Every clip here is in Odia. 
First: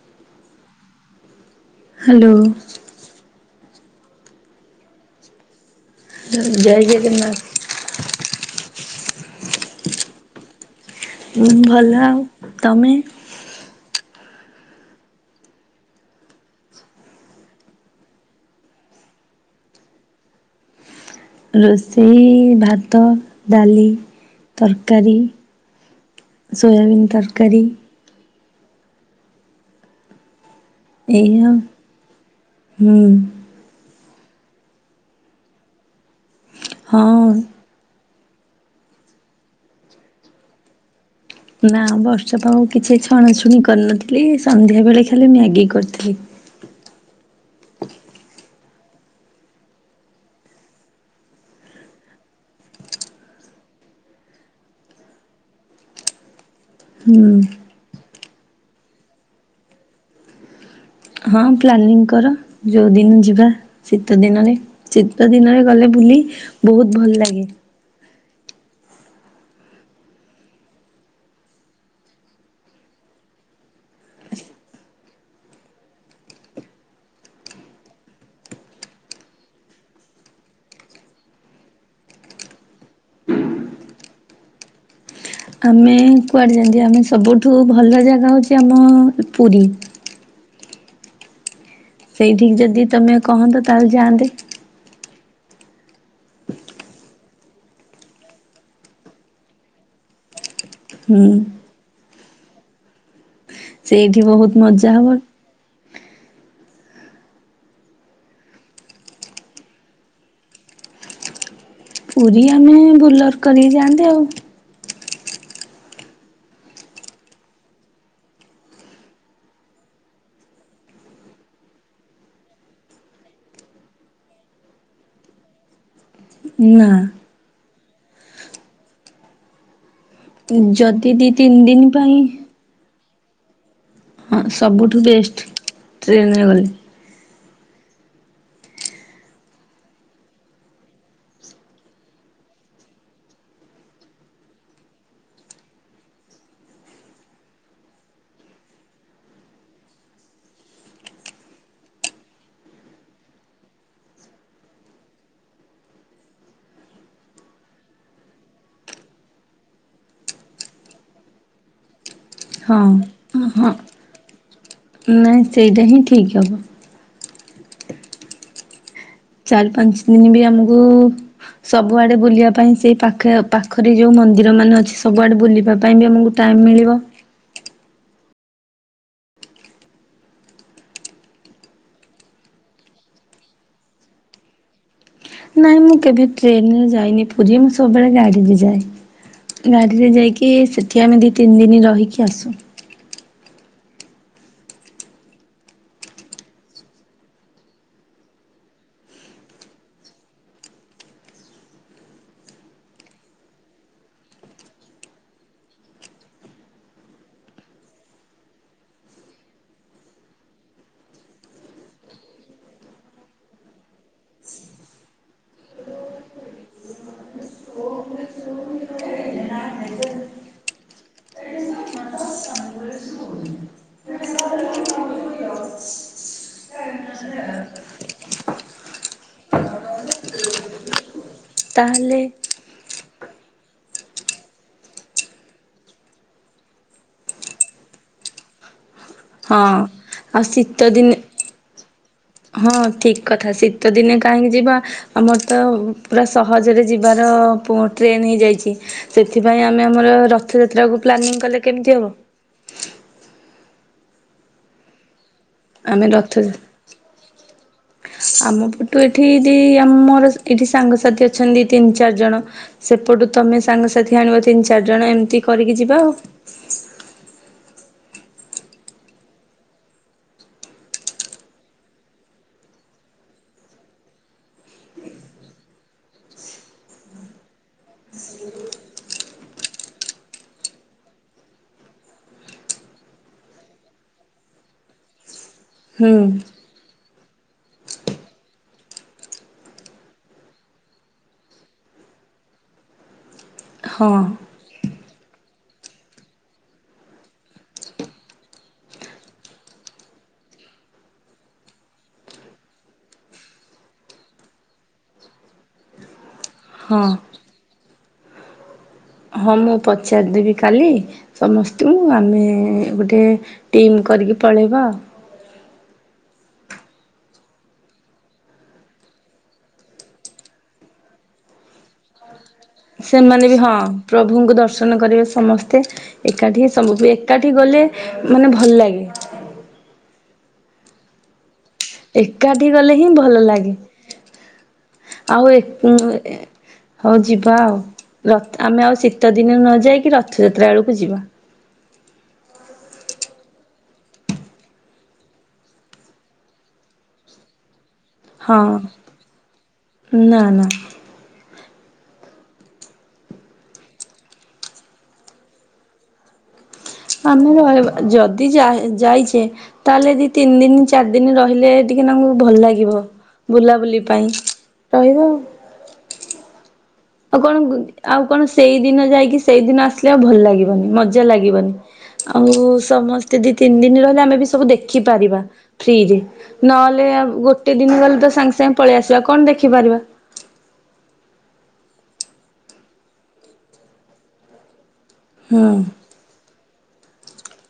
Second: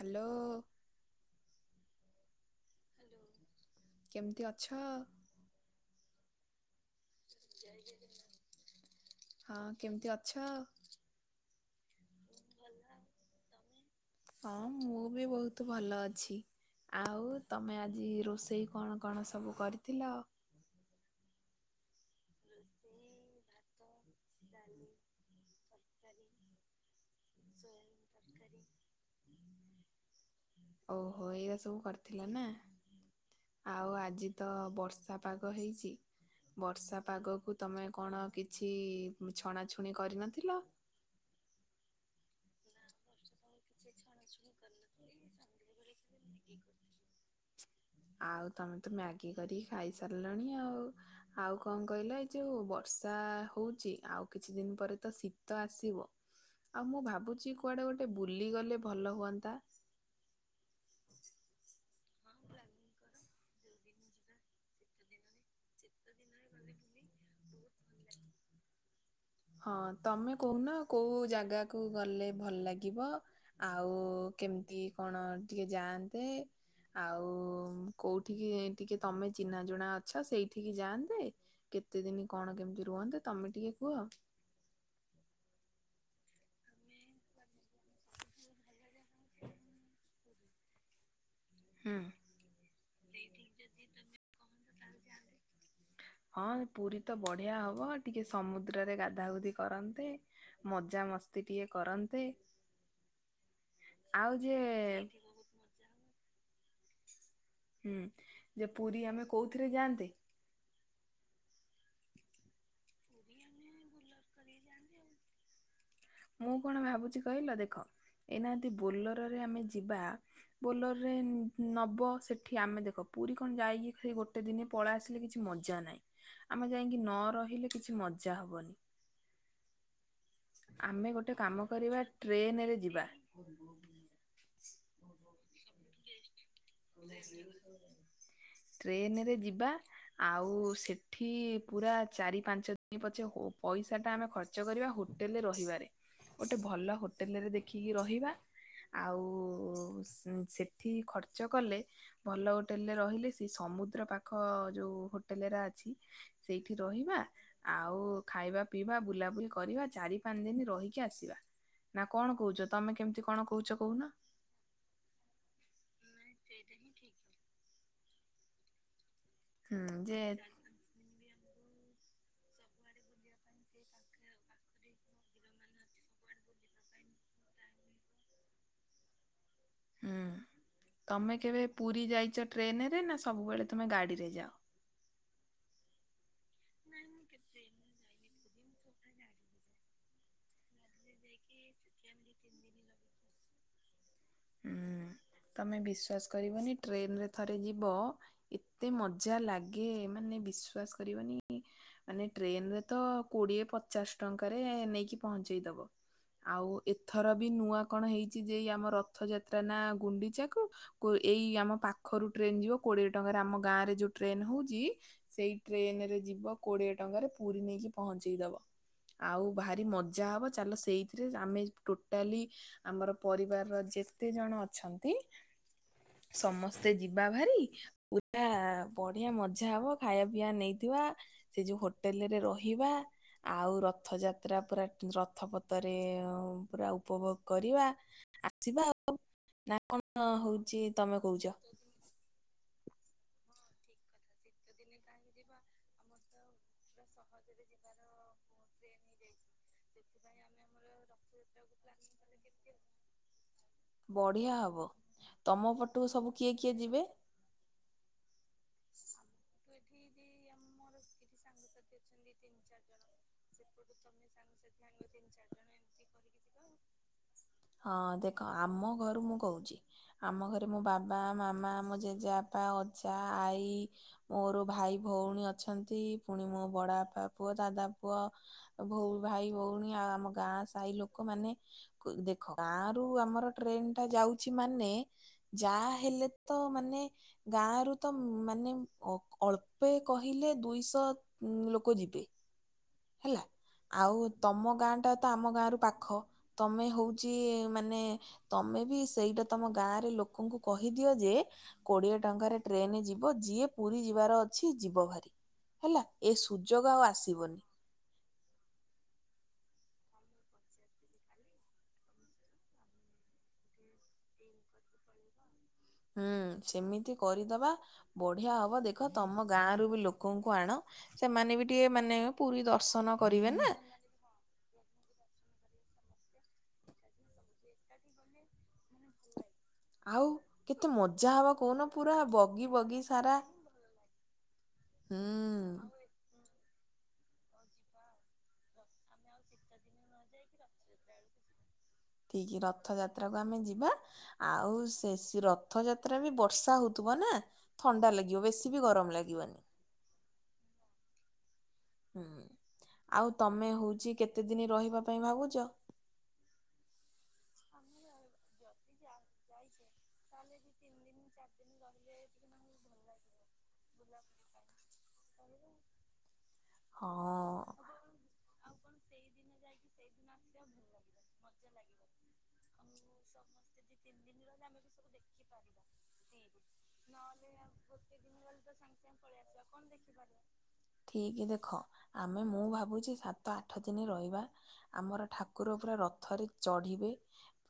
ହାଲୋ ହାଲୋ କେମିତି ଅଛ? ଜୟ ଜଗନ୍ନାଥ। ହଁ କେମିତି ଅଛ? ହଁ ଭଲ ଆଉ ତମେ? ହଁ ମୁଁ ବି ବହୁତ ଭଲ ଅଛି। ଆଉ ତମେ ଆଜି ରୋଷେଇ କଣ କଣ ସବୁ କରିଥିଲ? ରୋଷେଇ ଭାତ, ଡାଲି, ତରକାରୀ ସୋୟବିନ ତ [unintelligible] ଓହୋ ଏଇଆ ଏଇଟା ସବୁ କରିଥିଲା ନା? ହୁଁ ଆଉ ଆଜି ତ ବର୍ଷା ପାଗ ହେଇଛି, ବର୍ଷା ହଁ ପାଗ କୁ ତୁମେ କଣ କିଛି ଛଣାଛୁଣି କରିନଥିଲ? ନା ବର୍ଷ ତଉ କିଛି ଛଣାଛୁଣି କରିନଥିଲି ସନ୍ଧ୍ୟା ବେଳେ ଖାଲି ମ୍ୟାଗି କରିଥିଲି। [inaudible] ଆଉ ତମେ ତ ମ୍ୟାଗି କରିକି ଖାଇସାରିଲଣି ଆଉ ଆଉ କଣ କହିଲା ଏଇ ଯୋଉ ବର୍ଷା ହଉଚି ଆଉ କିଛି ଦିନ ପରେ ତ ଶୀତ ଆସିବ। ଆଉ ମୁଁ ହୁଁ ଭାବୁଛି କୁଆଡେ ଗୋଟେ ବୁଲି ଗଲେ ଭଲ ହୁଅନ୍ତା? ହଁ ପ୍ଲାନିଂ କର, ଯୋଉ ଦିନ ଯିବା। ଶୀତ ଦିନରେ, ଶୀତ ଦିନରେ ଗଲେ ବୁଲି, ବହୁତ ଭଲ ଲାଗେ। ହଁ ତମେ କହୁନ କୋଉ ଜାଗାକୁ ଗଲେ ଭଲ ଲାଗିବ? ଆଉ କେମିତି କଣ ଟିକେ ଯାଆନ୍ତେ? ଆଉ କୋଉଠିକି ଟିକେ ତମେ ଚିହ୍ନା ଜଣା ଅଛ, ସେଇଠିକି ଯାଆନ୍ତେ କେତେ ଦିନି କଣ କେମିତି ରୁହନ୍ତେ, ତମେ ଟିକେ କୁହ ଆମେ କୁଆଡେ [unintelligible] ଆମେ ସବୁଠୁ ଭଲ ଜାଗା ହଉଛି ଆମ ପୁରୀ ହୁଁ। ସେଇଠିକ ଯଦି ତମେ କହନ୍ତ ତାହେଲେ ଯାଆନ୍ତେ। [unintelligible] ହଁ ପୁରୀ ତ ବଢିଆ ହବ, ଟିକେ ସମୁଦ୍ରରେ ଗାଧାଗୁଧି କରନ୍ତେ। ମଜା ହୁଁ ମସ୍ତି ଟିକେ କରନ୍ତେ, ସେଇଠି ଆଉ ବହୁତ ମଜା ଯିଏ ହବ। ହୁଁ ଯେ ପୁରୀ ଆମେ କୋଉଥିରେ ଯାଆନ୍ତେ? ପୁରୀ ଆମେ ବୁଲର କରିକି ଯାଆନ୍ତେ ଆଉ ମୁଁ କଣ ଭାବୁଛି କହିଲ ଦେଖ -ଏଇନା ଯଦି ବୋଲେରରେ ଆମେ ଯିବା ବୋଲରରେ ନବ, ସେଠି ଆମେ ଦେଖ ପୁରୀ କଣ ଯାଇକି ସେ ଗୋଟେ ଦିନେ ପଳେଇ ଆସିଲେ କିଛି ମଜା ନାହିଁ, ଆମେ ନା। ଯାଇକି ନ ରହିଲେ କିଛି ମଜା ହବନି। ଆମେ ଯଦି ଦି ଗୋଟେ ତିନି କାମ ଦିନ କରିବା ପାଇଁ ଟ୍ରେନ ରେ ଯିବା। ହଁ ସବୁଠୁ ବେଷ୍ଟ, ଟ୍ରେନରେ ଗଲେ। ଟ୍ରେନ ରେ ଯିବା। ଆଉ ସେଠି ପୁରା ଚାରି ପାଞ୍ଚ ଦିନ ପଛେ, ପଇସା ଟା ଆମେ ଖର୍ଚ କରିବା ହୋଟେଲରେ ରହିବାରେ, ଗୋଟେ ଭଲ ହୋଟେଲରେ ଦେଖିକି ରହିବା। ଆଉ ସେଠି ଖର୍ଚ୍ଚ କଲେ ଭଲ ହୋଟେଲ ରେ ରହିଲେ ସେ ସମୁଦ୍ର ପାଖ ଯୋଉ ହୋଟେଲ ଅଛି। ସେଇଠି ରହିବା। ଆଉ ଖାଇବା ପିଇବା ବୁଲାବୁଲି କରିବା ଚାରି ପାଞ୍ଚ ଦିନ ରହିକି ଆସିବା। ନା କଣ କହୁଛ ହଁ ତମେ କେମିତି କଣ ହଁ। କହୁଛ କହୁନ? ନାଇଁ ସେଇଟା ହିଁ ଠିକ ହବ। ଚାରି ହୁଁ ପାଞ୍ଚ ଯେ ଦିନ ବି ଆମକୁ ସବୁଆଡ଼େ ବୁଲିବା ପାଇଁ ସେ ପାଖ ପାଖରେ ଯୋଉ ମନ୍ଦିର ମାନେ ଅଛି ସବୁଆଡ଼େ ବୁଲିବା ପାଇଁ ବି ଆମକୁ ଟାଇମ୍ ମିଳିବ। ହୁଁ ତମେ କେବେ ପୁରୀ ଯାଇଛ ଟ୍ରେନରେ ନା ସବୁବେଳେ ତୁମେ ଗାଡ଼ିରେ ଯାଅ? ନାଇଁ ମୁଁ କେବେ ଟ୍ରେନରେ ଯାଇନି ପୁରୀ ମୁଁ ସବୁବେଳେ ଗାଡିରେ ଯାଏ। ଗାଡିରେ ଯାଇକି ସେଠି ଆମେ ଦି ତିନି ଦିନ ରହିକି ଆସୁ। ହଁ ତମେ ବିଶ୍ୱାସ କରିବନି ଟ୍ରେନରେ ଥରେ ଯିବ ଏତେ ମଜା ଲାଗେ ମାନେ ବିଶ୍ଵାସ କରିବନି ମାନେ ଟ୍ରେନ ରେ ତ କୋଡିଏ ପଚାଶ ଟଙ୍କାରେ ନେଇକି ପହଞ୍ଚେଇଦବ। ଆଉ ଏଥର ବି ନୂଆ କଣ ହେଇଛି ଯେ ଆମ ରଥ ଯାତ୍ରା ନା ଗୁଣ୍ଡିଚାକୁ? ଏଇ ଆମ ପାଖରୁ ଟ୍ରେନ ଯିବ କୋଡିଏ ଟଙ୍କାରେ ଆମ ଗାଁ ରେ ଯୋଉ ଟ୍ରେନ ହଉଛି ସେଇ ଟ୍ରେନ ରେ ଯିବ କୋଡିଏ ଟଙ୍କାରେ ପୁରୀ ନେଇକି ପହଞ୍ଚେଇ ଦବ। ଆଉ ଭାରି ମଜା ହବ ଚାଲ ସେଇଥିରେ ଆମେ ଟୋଟାଲି ଆମର ପରିବାରର ଯେତେ ଜଣ ଅଛନ୍ତି ସମସ୍ତେ ଯିବା ଭାରି ପୁରା ବଢିଆ ମଜା ହବ ଖାଇବା ପିଇବା ନେଇଥିବା। ସେ ଯୋଉ ତାହେଲେ ହୋଟେଲ ରେ ରହିବା। ଆଉ ରଥଯାତ୍ରା ପୁରା ରଥପତ୍ରରେ ପୁରା ଉପଭୋଗ କରିବା। ଆସିବା ଆଉ ହଁ ନା କଣ ଆଉ ହଉଛି ଶୀତ ତମେ ଦିନ କହୁଛ ହଁ ଠିକ୍ କଥା ଶୀତ ଦିନେ କାହିଁକି ଯିବା? ଆମର ତ ପୁରା ସହଜରେ ଯିବାର ଟ୍ରେନ୍ ହେଇଯାଇଛି। ସେଥିପାଇଁ ଆମେ ଆମର ରଥଯାତ୍ରାକୁ ପ୍ଲାନିଂ କଲେ କେମିତି ହବ? ବଢିଆ ହବ ତମ ପଟକୁ ଆମେ ରଥ ସବୁ କିଏ କିଏ ଯିବେ? ଆମ ପଟୁ ଏଠିି ଆମର ଏଠି ସାଙ୍ଗସାଥି ଅଛନ୍ତି ତିନି ଚାରି ଜଣ ସେପଟୁ ତୁମେ ସାଙ୍ଗସାଥି ଆଣିବ ତିନି ଚାରିଜଣ ଏମିତି କରିକି ଯିବା ଆଉ। ହଁ ଦେଖ ଆମ ଘରୁ ମୁଁ କହୁଛି। ଆମ ଘରେ ମୋ ବାବା, ମାମା, ମୋ ଜେଜେବାପା, ଅଜା, ଆଈ ମୋର ଭାଇ ଭଉଣୀ ଅଛନ୍ତି। ପୁଣି ମୋ ବଡ ବାପା ପୁଅ, ଦାଦା ପୁଅ ଭାଇ ଭଉଣୀ ଆଉ ଆମ ଗାଁ ସାହି ଲୋକମାନେ ଦେଖ ଗାଁରୁ ଆମର ଟ୍ରେନ ଟା ଯାଉଛି ମାନେ ଯାହା ହୁଁ ହେଲେ ତ ମାନେ ଗାଁରୁ ତ ମାନେ ଅଳ୍ପ କହିଲେ ଦୁଇଶହ ଉଁ ଲୋକ ଯିବେ ହେଲା। ହଁ ଆଉ ତମ ଗାଁ ଟା ତ ଆମ ଗାଁ ର ପାଖ ତମେ ହଉ ଚି ମାନେ ତମେ ବି ସେଇଟା ତମ ଗାଁରେ ଲୋକଙ୍କୁ କହିଦିଅ ଯେ କୋଡିଏ ଟଙ୍କାରେ ଟ୍ରେନ ଯିବ ଯିଏ ପୁରୀ ଯିବାର ଅଛି ଯିବ ଭାରି। ହେଲା ଏ ସୁଯୋଗ ଆଉ ହଁ। ଆସିବନି। ହଁ ମୁଁ ପଚାରିଦେବି କାଲି। ସମସ୍ତଙ୍କୁ ଆମେ ଗୋଟେ ଟିମ୍ କରିକି ପଳେଇବା ଆଉ। ହୁଁ ସେମିତି କରିଦବା। ବଢିଆ ହବ ଦେଖ ତମ ଗାଁ ର ବି ଲୋକଙ୍କୁ ଆଣ ସେମାନେ ବି ଟିକେ ମାନେ ପୁରୀ ଦର୍ଶନ ସେମାନେ କରିବେ ବି ନା ହଁ ପ୍ରଭୁଙ୍କୁ ଦର୍ଶନ କରିବେ ସମସ୍ତେ। ଏକାଠି ସବୁ ଏକାଠି ଗଲେ ମାନେ ଭଲ ଲାଗେ। ଆଉ କେତେ ମଜା ହବ କହୁନ ପୁରା ଏକାଠି ବଗି ଗଲେ ବଗି ହିଁ ଭଲ ସାରା ଲାଗେ। ଆଉ ଏ ହୁଁ [unintelligible] ହଉ ଯିବା ଆଉ ରଥ ଆମେ ଆଉ ଶୀତଦିନରେ ନ ଯାଇକି ରଥଯାତ୍ରା ଓଳକୁ ଯିବା। ଠିକି ରଥ ଯାତ୍ରାକୁ ଆମେ ଯିବା ଆଉ ସେ ରଥ ଯାତ୍ରା ବି ବର୍ଷା ହଉଥିବ ନା ଥଣ୍ଡା ଲା ବ ହଁ ବେଶୀ ବି ଗରମ ଲାଗିବନି। ନା ନା। ହୁଁ ଆଉ ତମେ ହୋଉଛି କେତେଦିନ ରହିବା ପାଇଁ ଭାବୁଛ? ଆମେ ରହିବା ଯା ଯଦି ଯାଇଛେ। ତାହେଲେ ଦି ତିନି ଦିନ ଚାରି ଦିନ ରହିଲେ ଟିକେ ତାଙ୍କୁ ଭଲ ଲାଗିବ। ବୁଲାବୁଲି ପାଇଁ ରହିଵା ଆଉ। ଆଉ କଣ ହଁ ଆଉ କଣ ସେଇ ଦିନ ଯାଇକି ସେଇଦିନ ଆସିଲେ ଆଉ ଭଲ ଲାଗିବନି ମଜା ଲାଗିବନି। ଆଉ ସମସ୍ତେ ଦି ତିନି ଦିନ ରହିଲେ ଆମେ ବି ସବୁ ଦେଖିପାରିବା ଫ୍ରିରେ। ନହେଲେ ଆଉ ଗୋଟେ ଦିନ ଗଲେ ତ ସାଙ୍ଗେ ସାଙ୍ଗେ ପଳେଇ ଆସିବା କଣ ଦେଖିପାରିବା। ଠିକ ଦେଖ ଆମେ ମୁଁ ଭାବୁଛି ସାତ ଆଠ ଦିନ ରହିବା ଆମର ହୁଁ ଠାକୁର ପୁରା ରଥରେ ଚଢିବେ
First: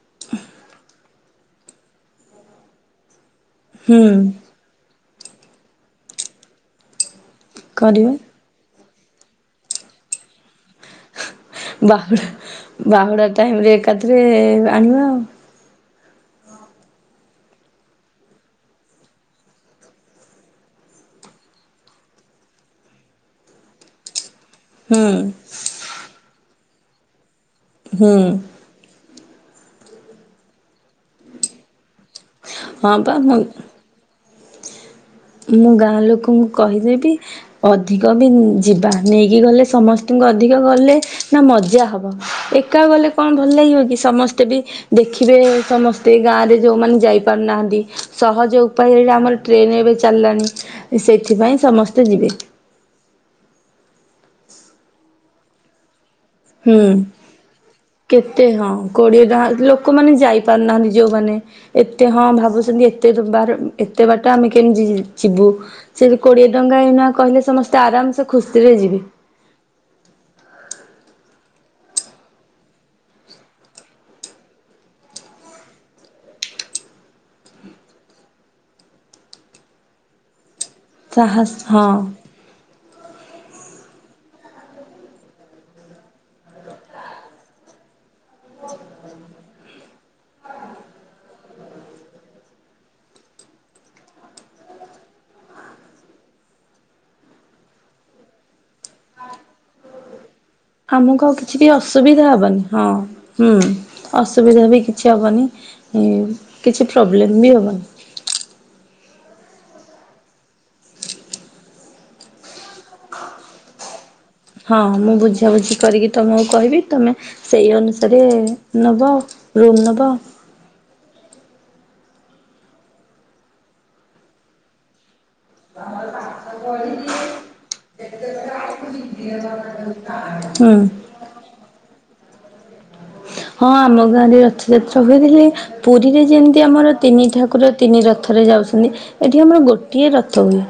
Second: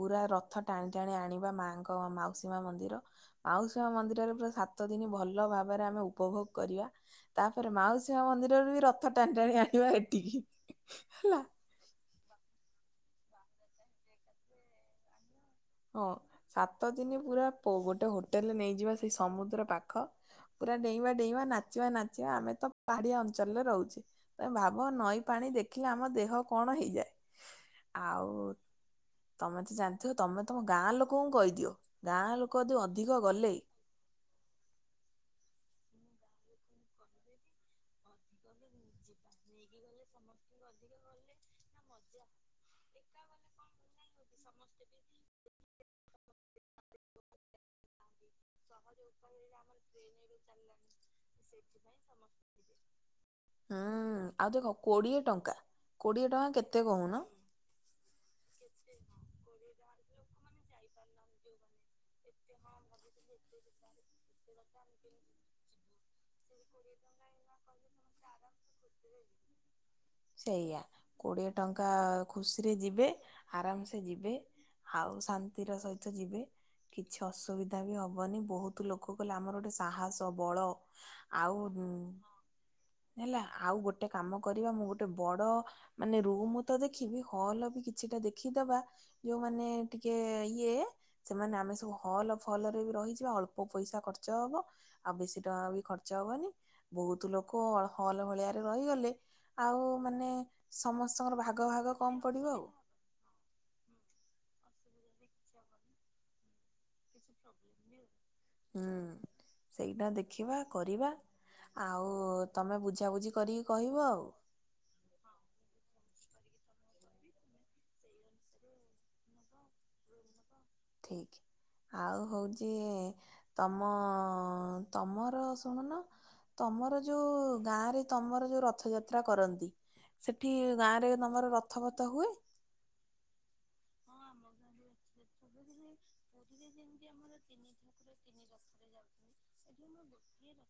ପୁରା ରଥ ଟାଣି ଟାଣି ଆଣିବା ମାଙ୍କ ମାଉସୀ ମା ମନ୍ଦିର ଆଉ ହୁଁ ମନ୍ଦିରରେ ପୁରା ସାତ ଦିନ ଭଲ ଭାବରେ ଆମେ ଉପଭୋଗ କରିବା। ତାପରେ କରିବା ମାଉସୀ ମା ମନ୍ଦିରରୁ ବି ରଥ ଟାଣି ଟାଣି ଆଣିବା ଏଠିକି ହେଲା। ବାହୁଡ଼ା ବାହୁଡ଼ା ଟାଇମ୍ ଏକାଥରେ ଆଣିବା ଆଉ। ହଁ ସାତ ଦିନ ପୁରା ଗୋଟେ ହୋଟେଲେ ନେଇଯିବା ସେଇ ସମୁଦ୍ର ପାଖ ପୁରା ଡେଇଁବା ଡେଇଁବା ନାଚିବା ନାଚିବା ଆମେ ତ ପାହାଡିଆ ଅଞ୍ଚଳରେ ରହୁଚେ। ତମେ ଭାବ ହୁଁ ନଈ ପାଣି ଦେଖିଲେ ଆମ ଦେହ କଣ ହେଇଯାଏ ହୁଁ। ଆଉ ତମେ ତ ଜାଣିଥିବ ତମେ ତମ ଗାଁ ଲୋକଙ୍କୁ କହିଦିଅ ଗାଁ ଲୋକ ଯଦି ହଁ ପା ଅଧିକ ମୁଁ ଗଲେ ମୁଁ ଗାଁ ଲୋକଙ୍କୁ କହିଦେବି ଅଧି [unintelligible] ଯିବା ନେଇକି ଗଲେ ସମସ୍ତଙ୍କୁ ଅଧିକ ଗଲେ ନା ମଜା ହବ ଏକା ଗଲେ କଣ ଭଲ ଲାଗିବ କି ସମସ୍ତେ ବି ଦେଖିବେ ସମସ୍ତେ ଗାଁ ରେ ଯୋଉମାନେ ଯାଇପାରୁନାହାନ୍ତି ସହଜ ଉପାୟ ରେ ଆମର ଏବେ ଚାଲିଲାଣି ସେଇଥିପାଇଁ ସମସ୍ତେ ଯିବେ। ହୁଁ ଆଉ ଦେଖ କୋଡିଏ ଟଙ୍କା କୋଡିଏ ଟଙ୍କା ହୁଁ। କେତେ କହୁନ କେତେ ହଁ କୋଡିଏ ଟଙ୍କା ଲୋକମାନେ ଯାଇପାରୁନାହାନ୍ତି ଯୋଉମାନେ। ଏତେ ହଁ ଭାବୁଚନ୍ତି ଏତେ ବାର ଏତେ ବାଟ ଆମେ କେମିତି ଯିବୁ। ସେଠି କୋଡିଏ ଟଙ୍କା ଏଇନା କହିଲେ ସମସ୍ତେ ଆରାମସେ ଖୁସିରେ ଯିବେ। ସେଇଆ କୋଡିଏ ଟଙ୍କା ଖୁସିରେ ଯିବେ ଆରାମସେ ଯିବେ ଆଉ ଶାନ୍ତିର ସହିତ ଯିବେ। କିଛି ଅସୁବିଧା ବି ହବନି ବହୁତ ଲୋକ କଲେ ଆମର ଗୋଟେ ସାହସ ବଳ ସାହସ ଆଉ ହଁ ଉଁ ହେଲା ଆଉ ଗୋଟେ କାମ କରିବା ମୁଁ ଗୋ ଗୋଟେ ବଡ ମାନେ ରୁମ ତ ଦେଖିବି ହଲ୍ ବି କିଛିଟା ଦେଖିଦବା ଯୋଉମାନେ ଟିକେ ଇଏ ସେମାନେ ଆମେ ସବୁ ହଲ୍ ଫଲ ରେ ବି ରହିଯିବା ଅଳ୍ପ ପଇସା ଖର୍ଚ୍ଚ ହବ। ଆଉ ବେଶୀ ଟଙ୍କା ବି ଖର୍ଚ୍ଚ ହବନି ବହୁତ ଲୋକ ହଲ୍ ଭଳିଆରେ ରହିଗଲେ ଆଉ ମାନେ ଆମକୁ ଆଉ ସମସ୍ତଙ୍କର କିଛି ବି ଭାଗ ଭାଗ କମ ଅସୁବିଧା ପଡିବ ହବନି ଆଉ ହଁ। ହୁଁ ଅସୁବିଧା ବି କିଛି ହବନି କିଛି ପ୍ରୋବ୍ଲେମ୍ ବି ହେବନି। ହୁଁ ସେଇଟା ଦେଖିବା କରିବା। ଆଉ ତମେ ବୁଝାବୁଝି କରିକି କହିବ ଆଉ। ହଁ ମୁଁ ବୁଝାବୁଝି କରିକି ତମକୁ କହିବି ତମେ ସେଇ ଅନୁସାରେ ନବ ରୁମ ନବ। ଠିକ ଆଉ ହଉଚି ତମ ତମର ଶୁଣୁନ ତମର ଯୋଉ ଗାଁରେ ତମର ଯୋଉ ରଥଯାତ୍ରା କରନ୍ତି। ସେଠି ହୁଁ। ଗାଁ ରେ ତମର ରଥପଥ ହୁଏ? ହଁ ଆମ ଗାଁରେ ଅଛି। ସେ କହୁଥିଲେ ପୁରୀରେ ଯେମିତି ଆମର ତିନି ଠାକୁର ତିନି ରଥରେ ଯାଉଛନ୍ତି ଏଇଠି ଆମର ଗୋଟିଏ ରଥ ହୁଏ।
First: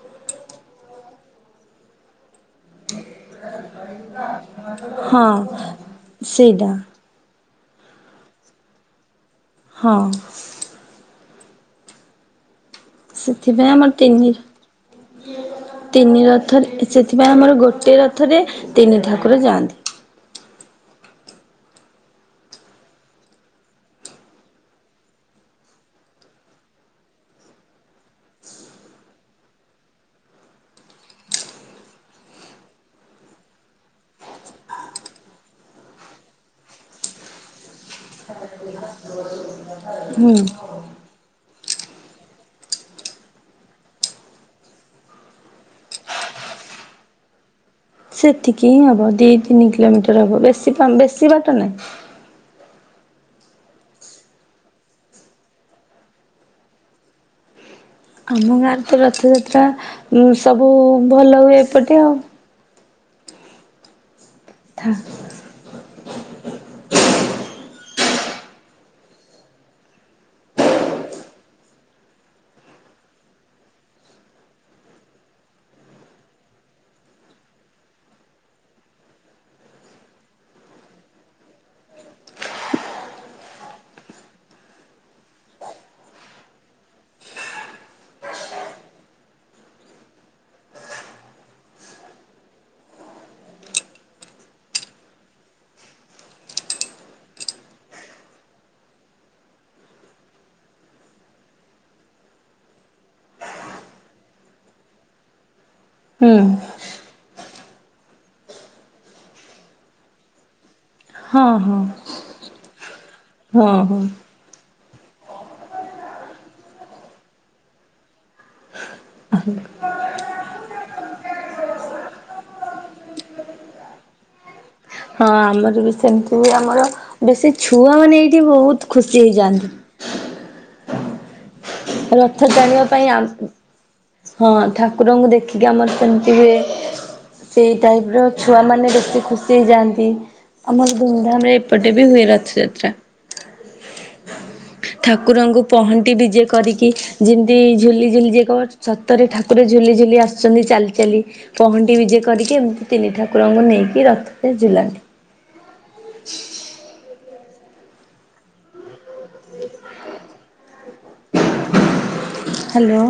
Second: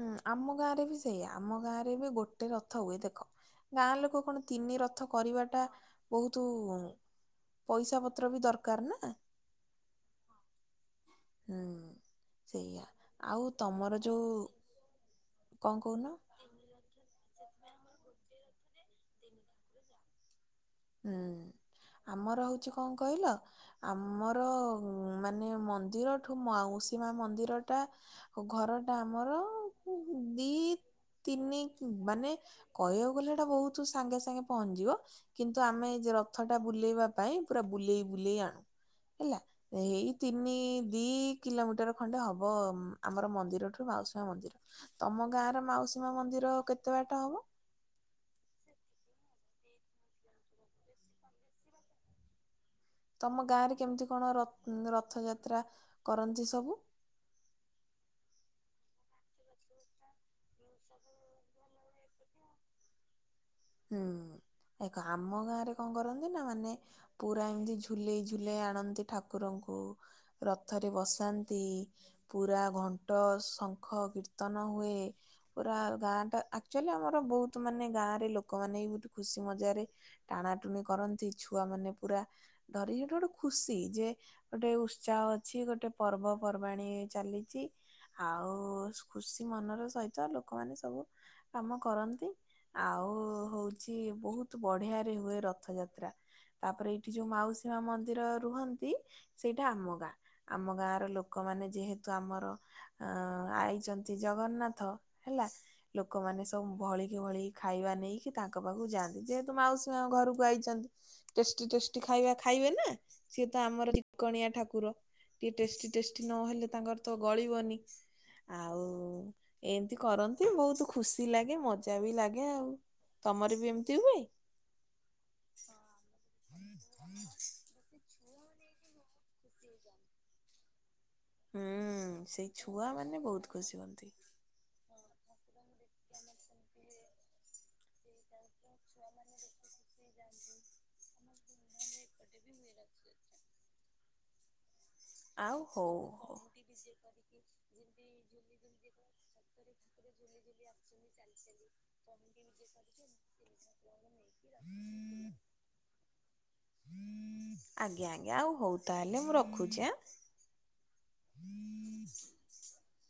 ହୁଁ ଆମ ଗାଁରେ ବି ସେଇଆ ଆମ ଗାଁ ରେ ବି ଗୋଟେ ରଥ ହୁଏ ଦେଖ। ଗାଁ ଲୋକ କଣ ତିନି ରଥ ହଁ କରିବାଟା ବହୁତ ସେଇଟା ପଇସା ପତ୍ର ବି ଦରକାର ନା। ହଁ। ହୁଁ ସେଇଆ। ଆଉ ସେଥିପାଇଁ ଆମର ତମର ଯୋଉ ତିନି କଣ କହୁନ ତିନି ରଥରେ ସେଥିପାଇଁ ଆମର ଗୋଟିଏ ରଥରେ ତିନି ଠାକୁର ଯାଆନ୍ତି। ହୁଁ ଆମର ହଉଚି କଣ କହିଲ ଆମର ମାନେ ମନ୍ଦିରଠୁ ମାଉସୀ ମା ମନ୍ଦିରଟା ଆଉ ଘରଟା ଆମର ଦି ତିନି ମାନେ କହିବାକୁ ଗଲେ ଏଟା ବହୁତ ସାଙ୍ଗେ ସାଙ୍ଗେ ପହଞ୍ଚିଯିବ। କିନ୍ତୁ ଆମେ ଯେ ରଥ ଟା ବୁଲେଇବା ପାଇଁ ପୁରା ବୁଲେଇ ବୁଲେଇ ଆଣୁ। ହେଲା ଏଇ ହୁଁ ତିନି ଦି କିଲୋମିଟର ଖଣ୍ଡେ ହେବ ଆମର ମନ୍ଦିରଠୁ ମାଉସୀ ମନ୍ଦିର। ତମ ଗାଁର ମାଉସୀମା ମନ୍ଦିର କେତେ ବାଟ ହବ? ସେତିକି ହିଁ ହବ ଦି ତିନି କିଲୋମିଟର ହବ ବେଶୀ ବେଶୀ ବାଟ ନାହିଁ। ତମ ଗାଁରେ କେମିତି କଣ ରଥଯାତ୍ରା କରନ୍ତି ସବୁ? ଆମ ଗାଁରେ ତ ରଥଯାତ୍ରା ସବୁ ଭଲ ହୁଏ ଏପଟେ ଆଉ। ହୁଁ ଆ ଆମ ଆମ ଗାଁ ରେ କଣ କରନ୍ତି ନା ମାନେ ପୁରା ଏମିତି ଝୁଲେଇ ଝୁଲେଇ ଆଣନ୍ତି ଠାକୁରଙ୍କୁ। ରଥରେ ବସାନ୍ତି। ପୁରା ଘଣ୍ଟ, ଶଙ୍ଖ, କୀର୍ତ୍ତନ ହୁଏ। ପୁରା ଗାଁ ଟା ଆଚୁଅଲି ଆମର ବହୁତ ମାନେ ଗାଁ ରେ ଲୋକ ଲୋକମାନେ ଗୋଟେ ଖୁସି ମଜାରେ ଟାଣା ଟୁଣି କରନ୍ତି ଛୁଆ ମାନେ ପୁରା ଧରିକି ଗୋଟେ ଖୁସି ଯେ ଗୋଟେ ଉତ୍ସାହ ଅଛି ଗୋଟେ ପର୍ବପର୍ବାଣିୀ ଚାଲିଛି। ଆଉ ଖୁସି ମନର ସହିତ ଲୋକମାନେ ସବୁ କାମ କରନ୍ତି ଆଉ ହଉଛି ବହୁତ ବଢିଆରେ ହୁଏ ରଥଯାତ୍ରା। ତାପରେ ଏଇଠି ଯୋଉ ମାଉସୀମା ମନ୍ଦିର ରୁହନ୍ତି। ସେଇଟା ଆମ ଗାଁ ଆମ ଗାଁ ର ଲୋକମାନେ ଯେହେତୁ ଆମର ଅ ଆଇଛନ୍ତି ଜଗନ୍ନାଥ ହେଲା। ହୁଁ ଲୋକମାନେ ସବୁ ଭଳି କିି ଭଳି ଖାଇବା ନେଇକି ତାଙ୍କ ପାଖକୁ ଯାଆନ୍ତି ଯେହେତୁ ମାଉସୀ ମା ଘରକୁ ଆଇଛନ୍ତି ହଁ ଟେଷ୍ଟି ହଁ ଟେଷ୍ଟି ଖାଇବା ଖାଇବେ ନା ସିଏ ତ ହଁ ହଁ। ଆମରିକଣିଆ ଠାକୁର। ଟିକେ ଟେଷ୍ଟି ଟେଷ୍ଟି ନହେଲେ ତାଙ୍କର ତ ଗଳିବନି। ଆଉ ଏମତି କରନ୍ତି ବହୁତ ଖୁସି ଲାଗେ ମଜା ବି ଲାଗେ ଆଉ। ତମର ବି ଏମିତି ହୁଏ? ହଁ ଆମର ବି ସେମତି ବି ଆମର ବେଶୀ ଛୁଆ ମାନେ ଏଇଠି ବହୁତ ଖୁସି ହେଇଯାଆନ୍ତି। ହୁଁ ରଥ ସେଇ ଟାଣିବା ଛୁଆ ପାଇଁ ଆ ମାନେ ବହୁତ ଖୁସି ହୁଅନ୍ତି। ହଁ ଠାକୁରଙ୍କୁ ଦେଖିକି ଆମର ସେମିତି ହୁଏ ସେଇ ଟାଇପର ଛୁଆମାନେ ବେଶୀ ଖୁସି ହେଇଯାଆନ୍ତି। ଆମର ଦମ ଧାମରେ ଏପଟେ ବି ହୁଏ ରଥଯାତ୍ରା। ଆଉ ଠାକୁରଙ୍କୁ ହଉ ପହଣ୍ଟି ହଉ। ବିଜେ ଯେମିତି ଝୁଲିଝୁଲି ଯକ ସତ ଠାକୁ ଝୁଲି ଝୁଲି ଆସ ଆସୁଛନ୍ତି ଚାଲି ଚାଲି ପହଁଣ୍ଟି ବିଜେ କରିକି ଏମିତି ତିନି ଠାକୁରଙ୍କୁ ନେଇକି ରଥରେ ଝୁଲାନ୍ତି। ଆଜ୍ଞା ଆଜ୍ଞା ଆଉ ହଉ ତାହେଲେ ମୁଁ ରଖୁଛି ଆଁ। ହାଲୋ।